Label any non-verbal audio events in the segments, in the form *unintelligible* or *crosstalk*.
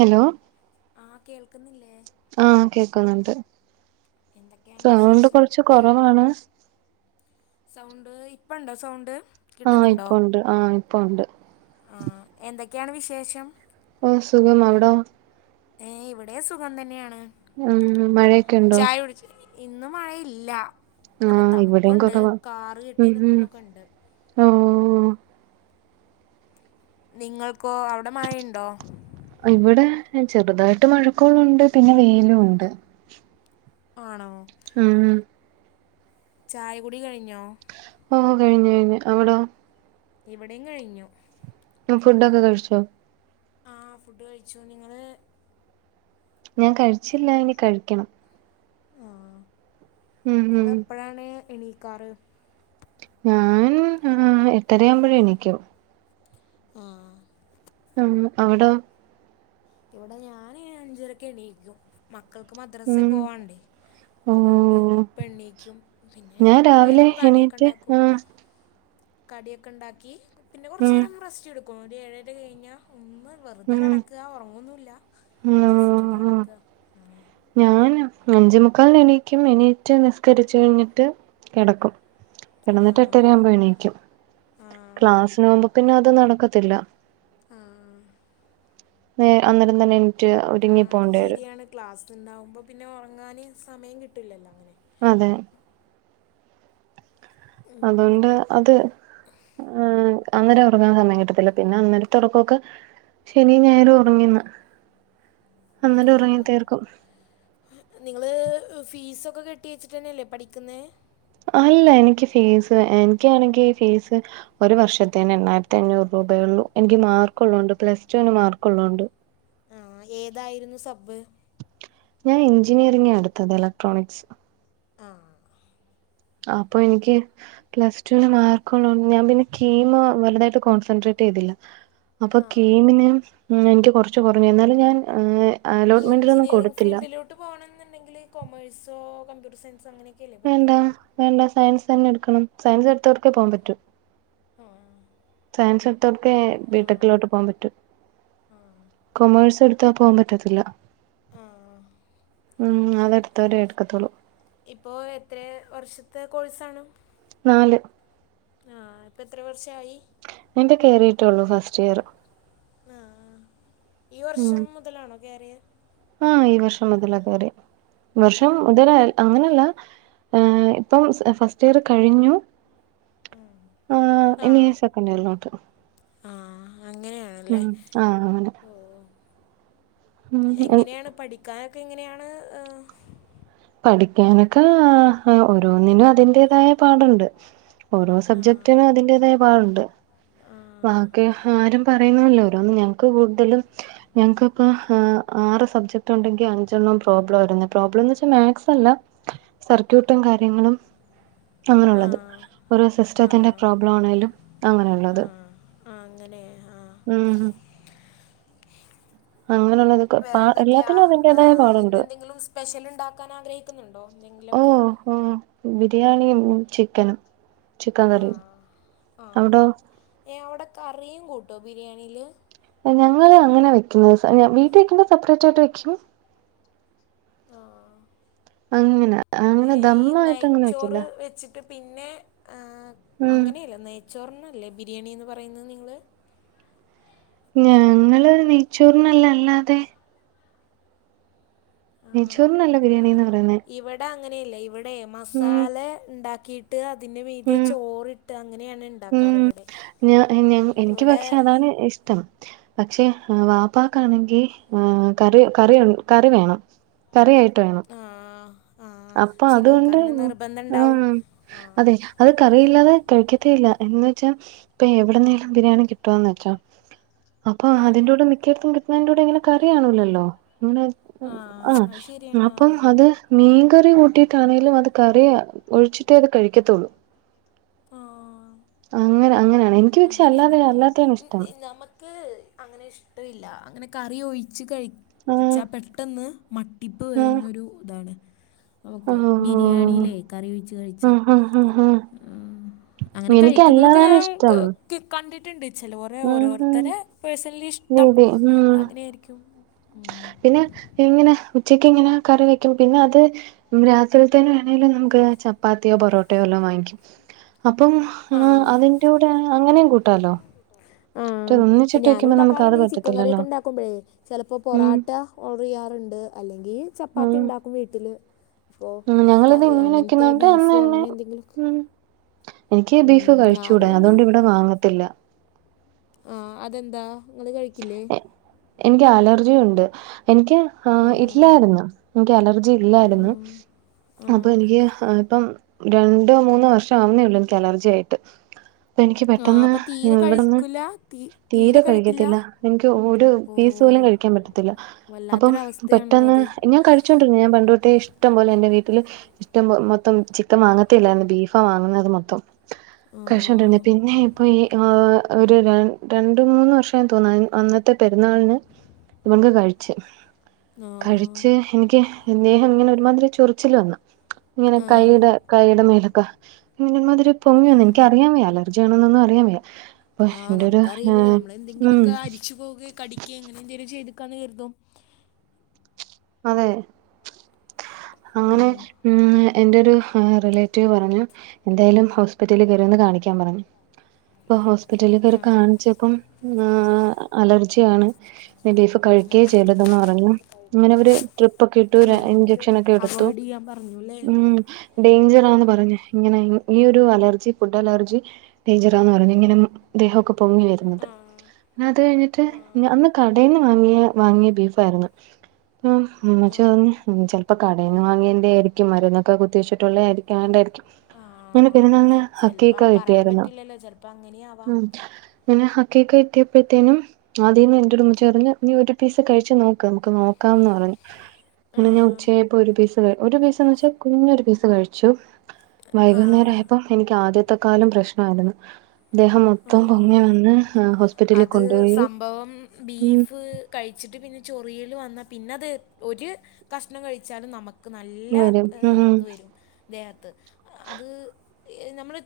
Hello ആഹ് കേൾക്കുന്നില്ലേ? ആഹ് കേൾക്കുന്നുണ്ട് എന്തൊക്കെയാണ് സൗണ്ട് വിശേഷം കൊറച്ച് കൊറവാണ്. സൗണ്ട് ഇപ്പ ഇണ്ടോ സൗണ്ട് ആഹ് ഇപ്പോണ്ട് ആഹ് ഇപ്പ ഉണ്ട് ആഹ് എന്തൊക്കെയാണ് വിശേഷം? ഓഹ് സുഖം അവിടോ? ഏഹ് ഇവിടെ സുഖം തന്നെയാണ് ഉം മഴയൊക്കെ ഉണ്ടോ ചായ കുടിച്ച? ഇന്ന് മഴയില്ല നല്ല ആഹ് ഇവിടെയും തണുപ്പുണ്ട് കുറവാ കാറ് കെട്ടി ഉം ഉം നിക്കുന്നൊക്കെ ഉണ്ട് ഓഹ് നിങ്ങൾക്കോ അവിടെ മഴയുണ്ടോ? ഇവിടെ ചെറുതായിട്ട് മഴക്കോളുണ്ട് പിന്നെ വെയിലുണ്ട്. ആണോ ഉം ചായ കുടി കഴിഞ്ഞോ ഓ കഴിഞ്ഞ് കഴിഞ്ഞ് അവിടോ ഇവിടെം കഴിഞ്ഞു ഫുഡൊക്കെ കഴിച്ചോ? ആഹ് ഫുഡ് കഴിച്ചു നിങ്ങള് ഞാൻ കഴിച്ചില്ല ഇനി കഴിക്കണം ആഹ് ഉം ഉം നിങ്ങളെപ്പഴാണ് എണീക്കാറ് ഞാനും ഏഹ് എട്ടരയാവുമ്പഴ് എണീക്കും ആഹ് ഉം അവിടോ ഇവിടെ ഞാന് അഞ്ചരക്ക് എണീക്കും മക്കക്ക് മദ്രസേ ഉം പോവാൻണ്ടെയ് അതുകൊണ്ട് ഓഹ് അപ്പ എണ്ണീക്കും പിന്നെ ഞാൻ രാവിലെ വേഗം കടിയൊക്കെ എണീറ്റ് ഉണ്ടാക്കും ആഹ് കടിയൊക്കെ ഉണ്ടാക്കി പിന്നെ ഉം കുറച്ചേരം റസ്റ്റ് എടുക്കും ഒരു ഏഴര കഴിഞ്ഞാ ഒന്ന് വെറുതെ ഉം കിടക്ക ഒറങ്ങൊന്നുല്ല ജസ്റ്റ് ഒന്ന് കിടക്ക അങ്ങനെ ഞാന് അഞ്ചെമുക്കാല്ന് എണീക്കും എണീറ്റ് നിസ്കരിച്ച് കഴിഞ്ഞിട്ട് കെടക്കും ആ, കിടന്നിട്ട് എട്ടരയാവുമ്പോ എണീക്കും ആ, ക്ലാസിന് പോവുമ്പോ പിന്നെ അത് നടക്കത്തില്ല ആഹ് ഏഹ് അന്നരം തന്നെ എണീറ്റ് ഒരുങ്ങി ആഹ് അത് പോകേണ്ടി വരും ശരിയാണ് ക്ലാസ് ഉണ്ടാവുമ്പോ പിന്നെ ഉറങ്ങാന് സമയം കിട്ടൂല്ലല്ലോ അങ്ങനെ അതെ ഉം. അതോണ്ട് അത് ഏഹ് അന്നേരം ഒറങ്ങാൻ സമയം കിട്ടത്തില്ല പിന്നെ അന്നേരത്തെ ഒറക്കൊക്കെ ശനിം ഞായറും ഒറങ്ങിന്ന് ആഹ് തീർക്കും ഏഹ് നിങ്ങള് ഫീസൊക്കെ കെട്ടി വെച്ചിട്ടന്നെയല്ലേ പഠിക്കുന്നേ അല്ല എനിക്ക് ഫീസ് എനിക്കാണെങ്കി ഫീസ് ഒരു വർഷത്തേന് എണ്ണായിരത്തി അഞ്ഞൂറ് രൂപയൊള്ളൂ എനിക്ക് മാർക്ക് ഉള്ളോണ്ട് പ്ലസ് ടുവിന് മാർക്ക്ള്ളോണ്ട് ആഹ് ഏതായിരുന്നു സബ് ഞാൻ എഞ്ചിനീയറിംഗാ എടുത്തത് എലക്ട്രോണിക്സ് ആഹ് അപ്പൊ എനിക്ക് പ്ലസ്ടുവിന് മാർക്ക്ള്ളോണ്ട് ഞാൻ പിന്നെ കീമ് വലുതായിട്ട് കോൺസെൻട്രേറ്റ് ചെയ്തില്ല അപ്പൊ ആ കീമിന് എനിക്ക് കുറച്ച് കുറഞ്ഞു എന്നാലും ഞാൻ ഈ അലോട്ട്മെന്റിലൊന്നും എഞ്ചിനീയറിംഗ് കൊടുത്തില്ല ഫീൽഡിലോട്ട് പോണംന്നുണ്ടെങ്കില് കൊമേഴ്സോ കമ്പ്യൂട്ടർ സയൻസോ അങ്ങനെക്കെ വേണ്ട വേണ്ട സയൻസ് തന്നെ എടുക്കണം സയൻസ് എടുത്തവർക്കെ പോവാൻ പറ്റൂ ആഹ് സയൻസ് എടുത്തോർക്കെ ബിട്ടെക്കിലോട്ട് പോവാൻ പറ്റൂ ആഹ് കൊമേഴ്സ് എടുത്താ പോവാൻ പറ്റത്തില്ല ആഹ് ഉം അതെടുത്തവരെ എടുക്കത്തൊള്ളൂ ഇപ്പോ എത്ര വർഷത്തെ കോഴ്സാണ് നാല് ആഹ് ഇപ്പൊ എത്ര വർഷായി ഞാൻതേ കേറീട്ടേള്ളൂ ഫസ്റ്റ് ഇയറ് ആഹ് ആഹ് ഈ ഉം വർഷം മുതലാണോ കേറിയേ ആഹ് ഈ വർഷം മുതലാ കേറ്യേ. ഈ ആ വർഷം മുതലായ് അങ്ങനല്ല ആഹ് ഇപ്പം സ് എഹ് ഫസ്റ്റിയറ് കഴിഞ്ഞു. ഉം. ആഹ് ഇനി യ്യ് ആ സെക്കൻ്റിയറിലോട്ട്. ആ അങ്ങനെയാണല്ലേ ഉം ആഹ് അങ്ങനെ ഉം എങ്ങനെണ് പഠിക്കാനൊക്കെ എങ്ങനെയാണ്? ഏഹ് പഠിക്കാനൊക്കെ ആഹ് എഹ് ഓരോന്നിനും അതിന്റേതായ പാടുണ്ട്. ഓരോ ആ സബ്ജക്ടിനും അതിന്റേതായ പാടുണ്ട്. ആ ബാക്കി ആരും പറയുന്നല്ലോ ഓരേന്നും. ഞങ്ങക്ക് കൂട്തലും ഞൻക്കൊക്കെ ആഹ് ആറ് സബ്ജക്ടുണ്ടെങ്കി അഞ്ചെണ്ണം പ്രോബ്ലായിരുന്നു. പ്രോബ്ലം ന്ന് വച്ച് മാക്സല്ല സർക്യൂട്ടും കാര്യങ്ങളും ആ അങ്ങനൊള്ളത്. ഒരു ആ സിസ്റ്റത്തിന്റെ പ്രോബ്ലാണെലും അങ്ങനെ ആ ഉള്ളത്. ആ അങ്ങനെ ആഹ്. ഉം അങ്ങനെള്ളത്. വേറെന്തെക്ക്യാ? എഹ് ഇന്നെന്തെങ്കിലും സ്പെഷ്യല്ണ്ടാക്കാനാഗ്രഹിക്കുന്നുണ്ടോ? എന്തെങ്കിലൊക്കെ. ആഹ് ബിരിയാണിയും ചിക്കനും ചിക്കൻ കറിയും. അവടോ? ഏഹ് അവടെ കറിയും കൂട്ടോ ബിരിയാണില്? ആഹ് ഞങ്ങള് അങ്ങനെ വെക്കുന്ന. സ *unintelligible* വീട്ടി വെക്കുമ്പോ സപ്പ്റേറ്റായിട്ട് വെക്കും. ആഹ്. അങ്ങന. ഈ നെയ്ച്ചോറ് വെച്ച് ട്ട് പിന്നെ ആഹ് ഉം അങ്ങനെയല്ലേ നെയ്ച്ചോറിനല്ലേ ബിരിയാണി ന്ന് പറയുന്ന നിങ്ങള്. ഞങ്ങള് നെയ്ച്ചൂറിനല്ല അല്ലാതെ. നെയ്ച്ചോറിനല്ല ബിരിയാണി ന്ന് പറയുന്നെ. ടാ ങ്ങനെയല്ല ഇവ്ടെ മസാല ഇണ്ടാക്കി ട്ട് അതിന്റെ മീതെ ഉം ചോറ്ട്ട് അങ്ങനെയാണ് ഉം ണ്ടാക്കാറ് ഇവടെ. ഇവടെ താണ് ഇഷ്ടം. പക്ഷേ എഹ് വാപ്പാക്കാണെങ്കി എഹ് കറി കറിൻ കറി വേണം. കറിയായിട്ട് വേണം. ആഹ് ആഹ് അപ്പൊ അതുകൊണ്ട് ചിലോർക്കങ്ങനെ നിർബന്ധണ്ടാവും. ആഹ് ആഹ് അതെ അത് കറിയില്ലാതെ കഴിക്കത്തെ ഇല്ല. എന്ന് വച്ചാ ഇപ്പം എവ്ട്ന്നേലും ബിരിയാണി കിട്ടോന്ന് വെച്ചോ. അപ്പൊ ആ അതിൻ്റൂടെ മിക്കയിടത്തും കിട്ടണേന്റെ കൂടെ ങ്ങനെ കറി കാണൂല്ലല്ലോ. ഇങ്ങനെ ആ ആഹ് അത് ശരിയാണ് ആ അപ്പം അല്ല അത് മീൻ കറി കൂട്ടിയിട്ടാന്നേലും അത് കറി ഒഴിച്ചിട്ടേ അത് കഴിക്കത്തൊള്ളൂ. ആ അങ്ങനെ അങ്ങനെയാണേം അങ്ങനെയാണല്ലേ. ഇ ഞി ഞമ്മ ക്ക് അങ്ങനെ ഇഷ്ടൊയില്ല. അങ്ങനെ കറി ഒഴിച്ച് ആഹ് കഴിച്ചാ പെട്ടെന്ന് മ ട്ടിപ്പ് ആഹ് വെര്ന്നൊരു താണ്. നമുക്ക് ആഹ് ബിരിയാണിയിലേ കറി ഒഴിച്ച് കഴിച്ചാ. ആഹ് ആഹ് ആഹ് ആഹ് ആഹ് അങ്ങനെ കഴിക്കുന്നതൊക്കെ എനിക്കല്ലാതാണ് ഞാൻ ഇഷ്ടം ക്ക് ക്ക് കണ്ടിട്ട്ണ്ട്. ചിലോരെ ഉം ഉം ഓരോരുത്തരെ പേഴ്സൺലിഷ്ടം രീതി ഉം അങ്ങനെയിരിക്കും. പിന്നെ ഇങ്ങനെ ഉച്ചക്കിങ്ങനെ കറി വെക്കും. പിന്നെ അത് രാത്രിയേത്തേന് വേണേലും നമുക്ക് ചപ്പാത്ത്യോ പൊറോട്ടയോ വല്ലോം വാങ്ങിക്കും. അപ്പം ആ അഹ് അതിൻ്റൂടെ അങ്ങനെം കൂട്ടാലോ. മറ്റേ ആഹ്. ഒന്നിച്ചിട്ട് വെക്കുമ്പോ നമുക്ക് അത് ഞാനുണ്ടാക്കാറ്ണ്ട്. ഈ ചിക്കൻ പറ്റത്തില്ലല്ലോ കറ്യൊക്കെ ണ്ടാക്കുമ്പഴേ ചെലപ്പോ ഉം പൊറാട്ട ഓർഡർ ചെയ്യാറുണ്ട്, അല്ലെങ്കിൽ ചപ്പാത്തി ഉം ഉണ്ടാക്കും വീട്ടില് ഫോ ഉം ഞങ്ങളിത് കറി ഇങ്ങനെ അങ്ങനത്തെ വെക്കുന്നോണ്ട് അന്ന് ബീഫോ തന്നെ അങ്ങനെ എന്തെങ്കിലുമൊക്കെ ഉം എനിക്ക് ഉം, ബീഫ് ഞാനും കഴിച്ചുടാ. ഒന്ന് അതുകൊണ്ട് ഇവിടെ വാങ്ങത്തില്ല ആ അതെന്താ നിങ്ങൾ കഴിക്കില്ലേ എനിക്ക് അലർജിയുണ്ട്. എനിക്ക് ആഹ് ഉം. ഇല്ലായിരുന്നു. എനിക്ക് അലർജി ഇല്ലായിരുന്നു. ആ അപ്പൊ എനിക്ക് ഇപ്പം രണ്ടോ മൂന്നോ വർഷം ആവുന്നേ ഉള്ളൂ എനിക്ക് അലർജി ആയിട്ട്. ഇപ്പം എനിക്ക് ആ പെട്ടെന്ന് അപ്പം തീരെ ഇവിടെന്ന് കഴിക്കില്ല തീ തീരെ കയ്യല്ല. കഴിക്കില്ല തില്ല ഒരു ഓ പീസ് പോലും കഴിക്കാൻ പറ്റത്തില്ല അപ്പം വല്ലാത്തൊരവസ്ഥയാണല്ലോ പെട്ടന്ന് അത് ഞാൻ ണ്ട ഞാൻ പണ്ട് തൊട്ടെ ഇഷ്ടംപലെ എന്റെ വീട്ടില് ഇഷ്ടം മൊത്തം ചിക്കൻ വാങ്ങത്തില്ലായിരുന്നു ബീഫ് ഇപ്പ വാങ്ങുന്നത് മൊത്തം ആ കഷണ്ട പിന്നെ ഇപ്പൊ ഈ ഒരു രണ്ട് മൂന്ന് വർഷം തോന്ന അന്നത്തെ ത്തെ പെരുന്നാളിന് ഇവക്ക് കഴിച്ചു കഴിച്ച് എനിക്ക് ദേഹം ഇങ്ങനെ ഒരുമാതിരി ചൊറിച്ചില് വന്നു ഇങ്ങനെ ആ ആ കൈയുടെ കൈയുടെ മേലൊക്കെ ഇമാതിരി പൊങ്ങി വന്ന് എനിക്കറിയാൻ വയ്യ അലർജിയാണൊന്നു അറിയാൻ വയ്യാ ആഹ് നമുക്കറിയില്ലല്ലോ ഉം നമ്മളെന്തെങ്കിലുമൊക്കെ അരിച്ചു പോക കടിക്കുക അങ്ങനെ എന്തെങ്കിലും ചെയ്തക്കാന്ന് കരുതോ അതെ അങ്ങനെ എന്റെ ഒരു റിലേറ്റീവ് പറഞ്ഞു എന്തായാലും ഹോസ്പിറ്റലിൽ കേറിയൊന്ന് കാണിക്ക അപ്പൊ ഹോസ്പിറ്റലിൽ കാണിച്ചപ്പം ആഹ് അലർജിയാണ് ബീഫ് കഴിക്ക ചെയ്തെന്ന് പറഞ്ഞു ഇങ്ങനെ അവര് ട്രിപ്പൊക്കെ ഇട്ടു ഇഞ്ചക്ഷനൊക്കെ എടുത്തു അവോയ്ഡ് ചെയ്യാൻ പറഞ്ഞു അല്ലേ ഉം ഡേഞ്ചറാന്ന് പറഞ്ഞ് ഇങ്ങനെ ഈ ഒരു അലർജി ഫുഡ് അലർജി ഡേഞ്ചറാന്ന് പറഞ്ഞ് ഇങ്ങനെ ദേഹൊക്കെ പൊങ്ങി വരുന്നത് അത് കഴിഞ്ഞിട്ട് അന്ന് കടയിൽന്ന് വാങ്ങിയ വാങ്ങിയ ബീഫായിരുന്നു ആഹ് ഉമ്മച്ചിറഞ് ചെലപ്പോ- മടേന്ന് വാങ്ങിയേണ്ടേയിരിക്കും മരുന്നൊക്കെ കുത്തി വെച്ചട്ടുള്ള ആയിരിക്കാണ്ടായിരിക്കും *unintelligible* അങ്ങനെ പെരുന്നൾന് ചിലപ്പോൾ ഹക്കീക്ക പറയാൻ കിട്ടിയായിരുന്നു പറ്റില്ലല്ലോ ചിലപ്പോൾ അങ്ങനെ അങ്ങനെ ഹക്കിക്ക കിട്ടിയപ്പോഴത്തേനും ആദ്യമന്ന് എന്റെ മ്മച്ചി പറഞ്ഞു നീ ഒരു പീസ് കഴിച്ചു നോക്ക് നമുക്ക് നോക്കാന്ന് പറഞ്ഞു ചേപ്പോ ഒരു പീസ് ഒരു പീസ്ന്ന് വെച്ചാൽ കുഞ്ഞൊരു പീസ് കഴിച്ചു വൈകുന്നേരം ആവാം ആയപ്പോ എനിക്ക് ആദ്യത്തെ കാലം പ്രശ്ണായിരുന്നു ദ്ദേഹം ആ, മൊത്തം പൊങ്ങി വന്ന് ഹോസ്പിറ്റലിൽ അത് കൊണ്ടുപോയി സംഭവം ഉം ബീഫ് കഴിച്ചിട്ട് പിന്നെ ചൊറിയല് വന്ന പിന്നെ അത് ഒരു കഷ്ണം കഴിച്ചാലും നമുക്ക് നല്ല വരും ഉം ഇത് വരും ദേഹത്ത് അത് നമ്മള്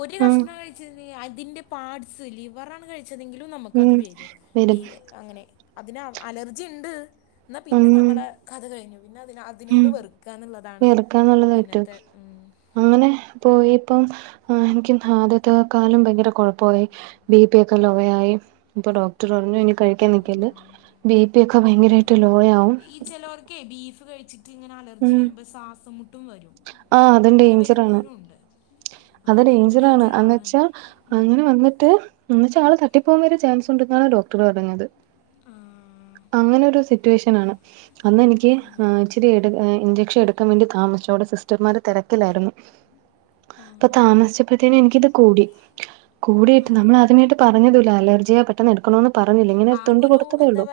ഒരു ഉം കഷ്ണം കഴിച്ച അതിന്റെ പാട്സ് ലിവറണ് കഴിച്ച ങ്കിലും നമുക്കത് ഉം വരും ബി വരും അങ്ങനെ അതിന് അലർജിണ്ട് എന്ന പിന്നെ ഉം നമ്മളെ കഥ കഴിഞ്ഞു പിന്നെ അതിന- ഉം അതിനോട് വെർക്കന്നുള്ളതാണ് വിയർക്കാന്നുള്ളത് പറ്റും പിന്നത്തെ ഉം അങ്ങനെ പോയി ഇപ്പം എനക്കും ആദ്യത്തെക്കാലും ഭയങ്കര കൊഴപ്പായി ബിപി ഒക്കെ ലോയായി ഇപ്പൊ ഡോക്ടർ പറഞ്ഞു എനി കഴിക്കാൻ നക്കല്ല് ആ. ബിപി ഒക്കെ ഭയങ്കരായിട്ട് ലോയാവും ക്കെ ബീഫ് കഴിച്ചിട്ട് ഇങ്ങനെ അലർജി വരുമ്പോ ശ്വാസം മുട്ടും വരും ആഹ് അതും അങ്ങനെ ഡേഞ്ചറാണ് വരുന്നവരും ഉണ്ട് അത് നല്ല ഡേഞ്ചർ ആണ് എന്ന് ഡേഞ്ചറാണ് വെച്ചാ ഉം. അങ്ങനെ- എന്നിട്ട് എന്നച്ച ആള് തട്ടിപ്പോകൻ വരെ ചാൻസ് ഉണ്ടെന്നാണ് ഡോക്ടർ പറഞ്ഞത് ആഹ് അങ്ങനൊരു സിറ്റുവേഷനാണ്. അന്നെനിക്ക് ആ, ഏഹ് ഇച്ചിരിയട് എഹ് ഇൻചെക്ഷൻ എട്ക്കാൻ വേണ്ടി താമസ്ച്ചോടെസ് സിസ്റ്റർമാര് തെരക്കിലായിരുന്നു ആ, അപ്പൊ താമസിച്ചപ്പത്തേനും ഇൻക്കിത് കൂടി. ആ. കൂടിയിട്ട് നമ്മളാദ്യമായിട്ട് പറഞ്ഞതൂല്ല അലർജിയെ പ ട്ടെന്ന് ട്ക്കണോന്ന് പറഞ്ഞില്ല ഇങ്ങനെ തുണ്ട് ആകൊരു കൊടുത്തതേ ഒള്ളൂ.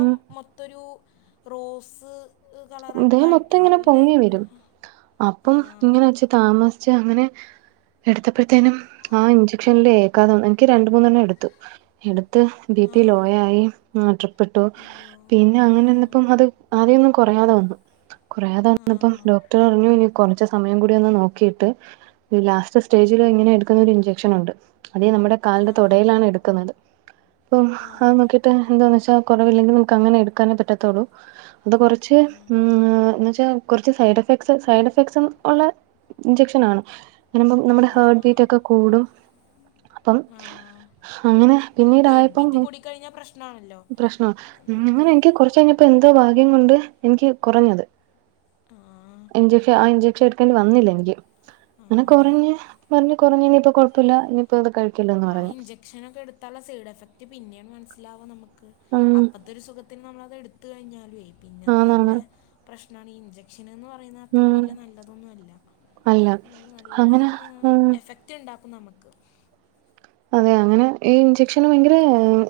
ഉം ത്തൊരു റോസ്. കളറൊക്കെ ദേഹം ആയിട്ട് മൊത്തം ങ്ങനെ നല്ല പൊങ്ങി വെരും. ആ, അപ്പം ഇങ്ങനെ വെച് താമസിച്ചാ അങ്ങനെ എട്ത്തപ്പഴത്തേനും ആ ഇഞ്ചക്ഷൻല് ഏഘാതം ഇൻ ക്ക് രണ്ട് മൂന്നെണ്ണം എട്ത്തു എട്ത്ത് ബി ആ, പി ലോയായി ആഹ് ട്രിപ്പ്ട്ടു. അയ്യോ പിന്നെ അങ്ങനെ ആ, വന്നപ്പം അത് ആദ്യൊന്നും കൊറയാതെ വന്നു കൊറയാതെ ആ, വന്നപ്പം ഡോക്ടറ് പർഞ്ഞു ഞ് കൊറച്ച് സമയം കൂടി ഒന്ന് നോക്കിട്ട് ഈ ലാസ്റ്റ് സ്റ്റേജില് ഇങ്ങനെ എട്ക്ക്ന്നൊരു ഇഞ്ചെക്ഷനുണ്ട്. അത് നമ്മടെ ആ, കാലിന്റെ തൊടയിലാണ് എട്ക്ക്ന്നത്. പ്പം ആ, അത് നോക്കിട്ട് എന്താന്ന് വെച്ചാ കൊറവില്ലെങ്കി നമക്കങ്ങനെ എട്ക്കാനേ പറ്റത്തൊള്ളൂ. ത് ച്ച് ആ, ഏഹ് ന്നെച്ചാ കൊർച്ച് സൈഡെഫെക്ട്സ് സൈഡെഫക്ട്സും ഉള്ള ഇഞ്ചക്ഷനാണ്. ഇടുമ്പം നമ്മടെ ഹേർട്ട് ആ. ബീറ്റൊക്കെ കൂടും. അപ്പം ആ അങ്ങനെ തേർഡ് പിന്നീടായപ്പം ബീറ്റ് ഞാൻ കൂടിക്കഴിഞ്ഞാൽ പ്രശ്നമാണല്ലോ പ്രശ്നാ ന്ന്ങ്ങനെ നമുക്ക് എനിക്ക് കൊർച്ചഴിഞ്ഞ പ്പൻ്റെ ഭാഗ്യം കൊണ്ട് എനിക്കി കൊറഞ്ഞത്. ആഹ്. ഇഞ്ചക്ഷന ‌ ആ ഇഞ്ചെക്ഷട്ക്കേണ്ടി വന്നില്ലെനിക്ക് ആ. അങ്ങനെ കൊറഞ്ഞ് പർഞ്ഞ് കൊർഞ്ഞ് ഇനിയിപ്പൊ കൊഴപ്പല്ല ഇനിയിപ്പത് കഴിക്കല്ലേ ന്ന് പറഞ്ഞു. ക്ഷനെക്കെട്ത്താള്ള സൈഡെഫെക്ട് പിന്നെണ് മൻസിലാവ നമ്മക്ക്. ഉം അപ്പ തൊരു സുഖത്തിന് നമ്മളത് എട്ത്ത് കഴിഞ്ഞാല്വേ പിന്നെ അത് നല്ല ആന്നാണ് പ്രശ് നാണ്. ഈ ഇൻജെക്ഷന് ന്ന് പറയുന്ന അത്രയ്ക്ക് ഉം വെല്യ നല്ലതൊന്നല്ല. അല്ല ഉം നല്ല അങ്ങനെ എഹ് ഉം എഫക്റ്റ് ണ്ടാക്കും നമക്ക്. അതെ അങ്ങനെ ഈ ഇഞ്ചെക്ഷന് ഭയങ്കര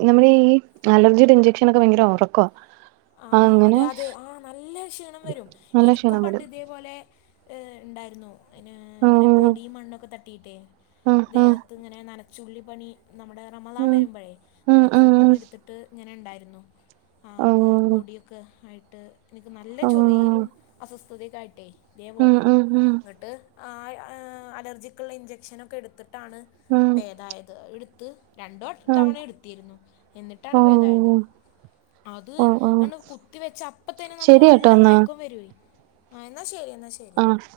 നമ്മടെ ഈ അലർജിടെ ഇഞ്ചക്ഷനൊക്കെ ഭയങ്കര ഒറക്ക. ആഹ് അതെ അതെ ആഹ് നല്ല ക്ഷീണം വെരും. നല്ല എനിക്കും ക്ഷീണം പണ്ട് വരും തേ പോലെ ഏഹ് ഇണ്ടായിരുന്നു. അയ്ന് ഇങ്ങനെ ആഹ് പൊടിം മണ്ണൊക്കെ തട്ടിട്ടെ.. ആഹ് ആഹ് ദേഹത്ത് ങ്ങനെ നനച്ചുള്ളിപ്പണി നമ്മടെ റമളാം വെരുമ്പഴേ ഉം ഉം ഉം നനച്ചുള്ളിപ്പണി ഉം എട്ത്ത് ട്ട് ഇങ്ങെനെ ണ്ടായിരുന്നു. ആഹ് ഓഹ് പൊട്യൊക്കെ ആയിട്ട് എനിക്ക് നല്ല ഓഹ് ചൊറിയലും അസ്വസ്ഥതക്കായിട്ടേ ഉം ഇതേപോലെ ഉം ഉം ങ്ങട്ട് ആഹ് എഹ് അലർജിക്ക്ള്ള ഇഞ്ചക്ഷനൊക്കെ ട്ത്ത്ട്ടാണ് ഉം പ്പേതായത് ഇട്ത്ത് രണ്ടോ ആഹ് തവണ ഇട്ത്തിരുന്നു എന്നിട്ടാണ് ഓഹ് പേതായത്. അത് ഓഹ് ഓഹ് താണ്ട് കുത്തി വെച്ച അപ്പ തെന്നെ നമുക്ക് ശരി നല്ല കേട്ടോ എന്നാ മയക്കം വെര്വേ. എന്നാ ശെരി എന്നാ ശെ ആഹ്.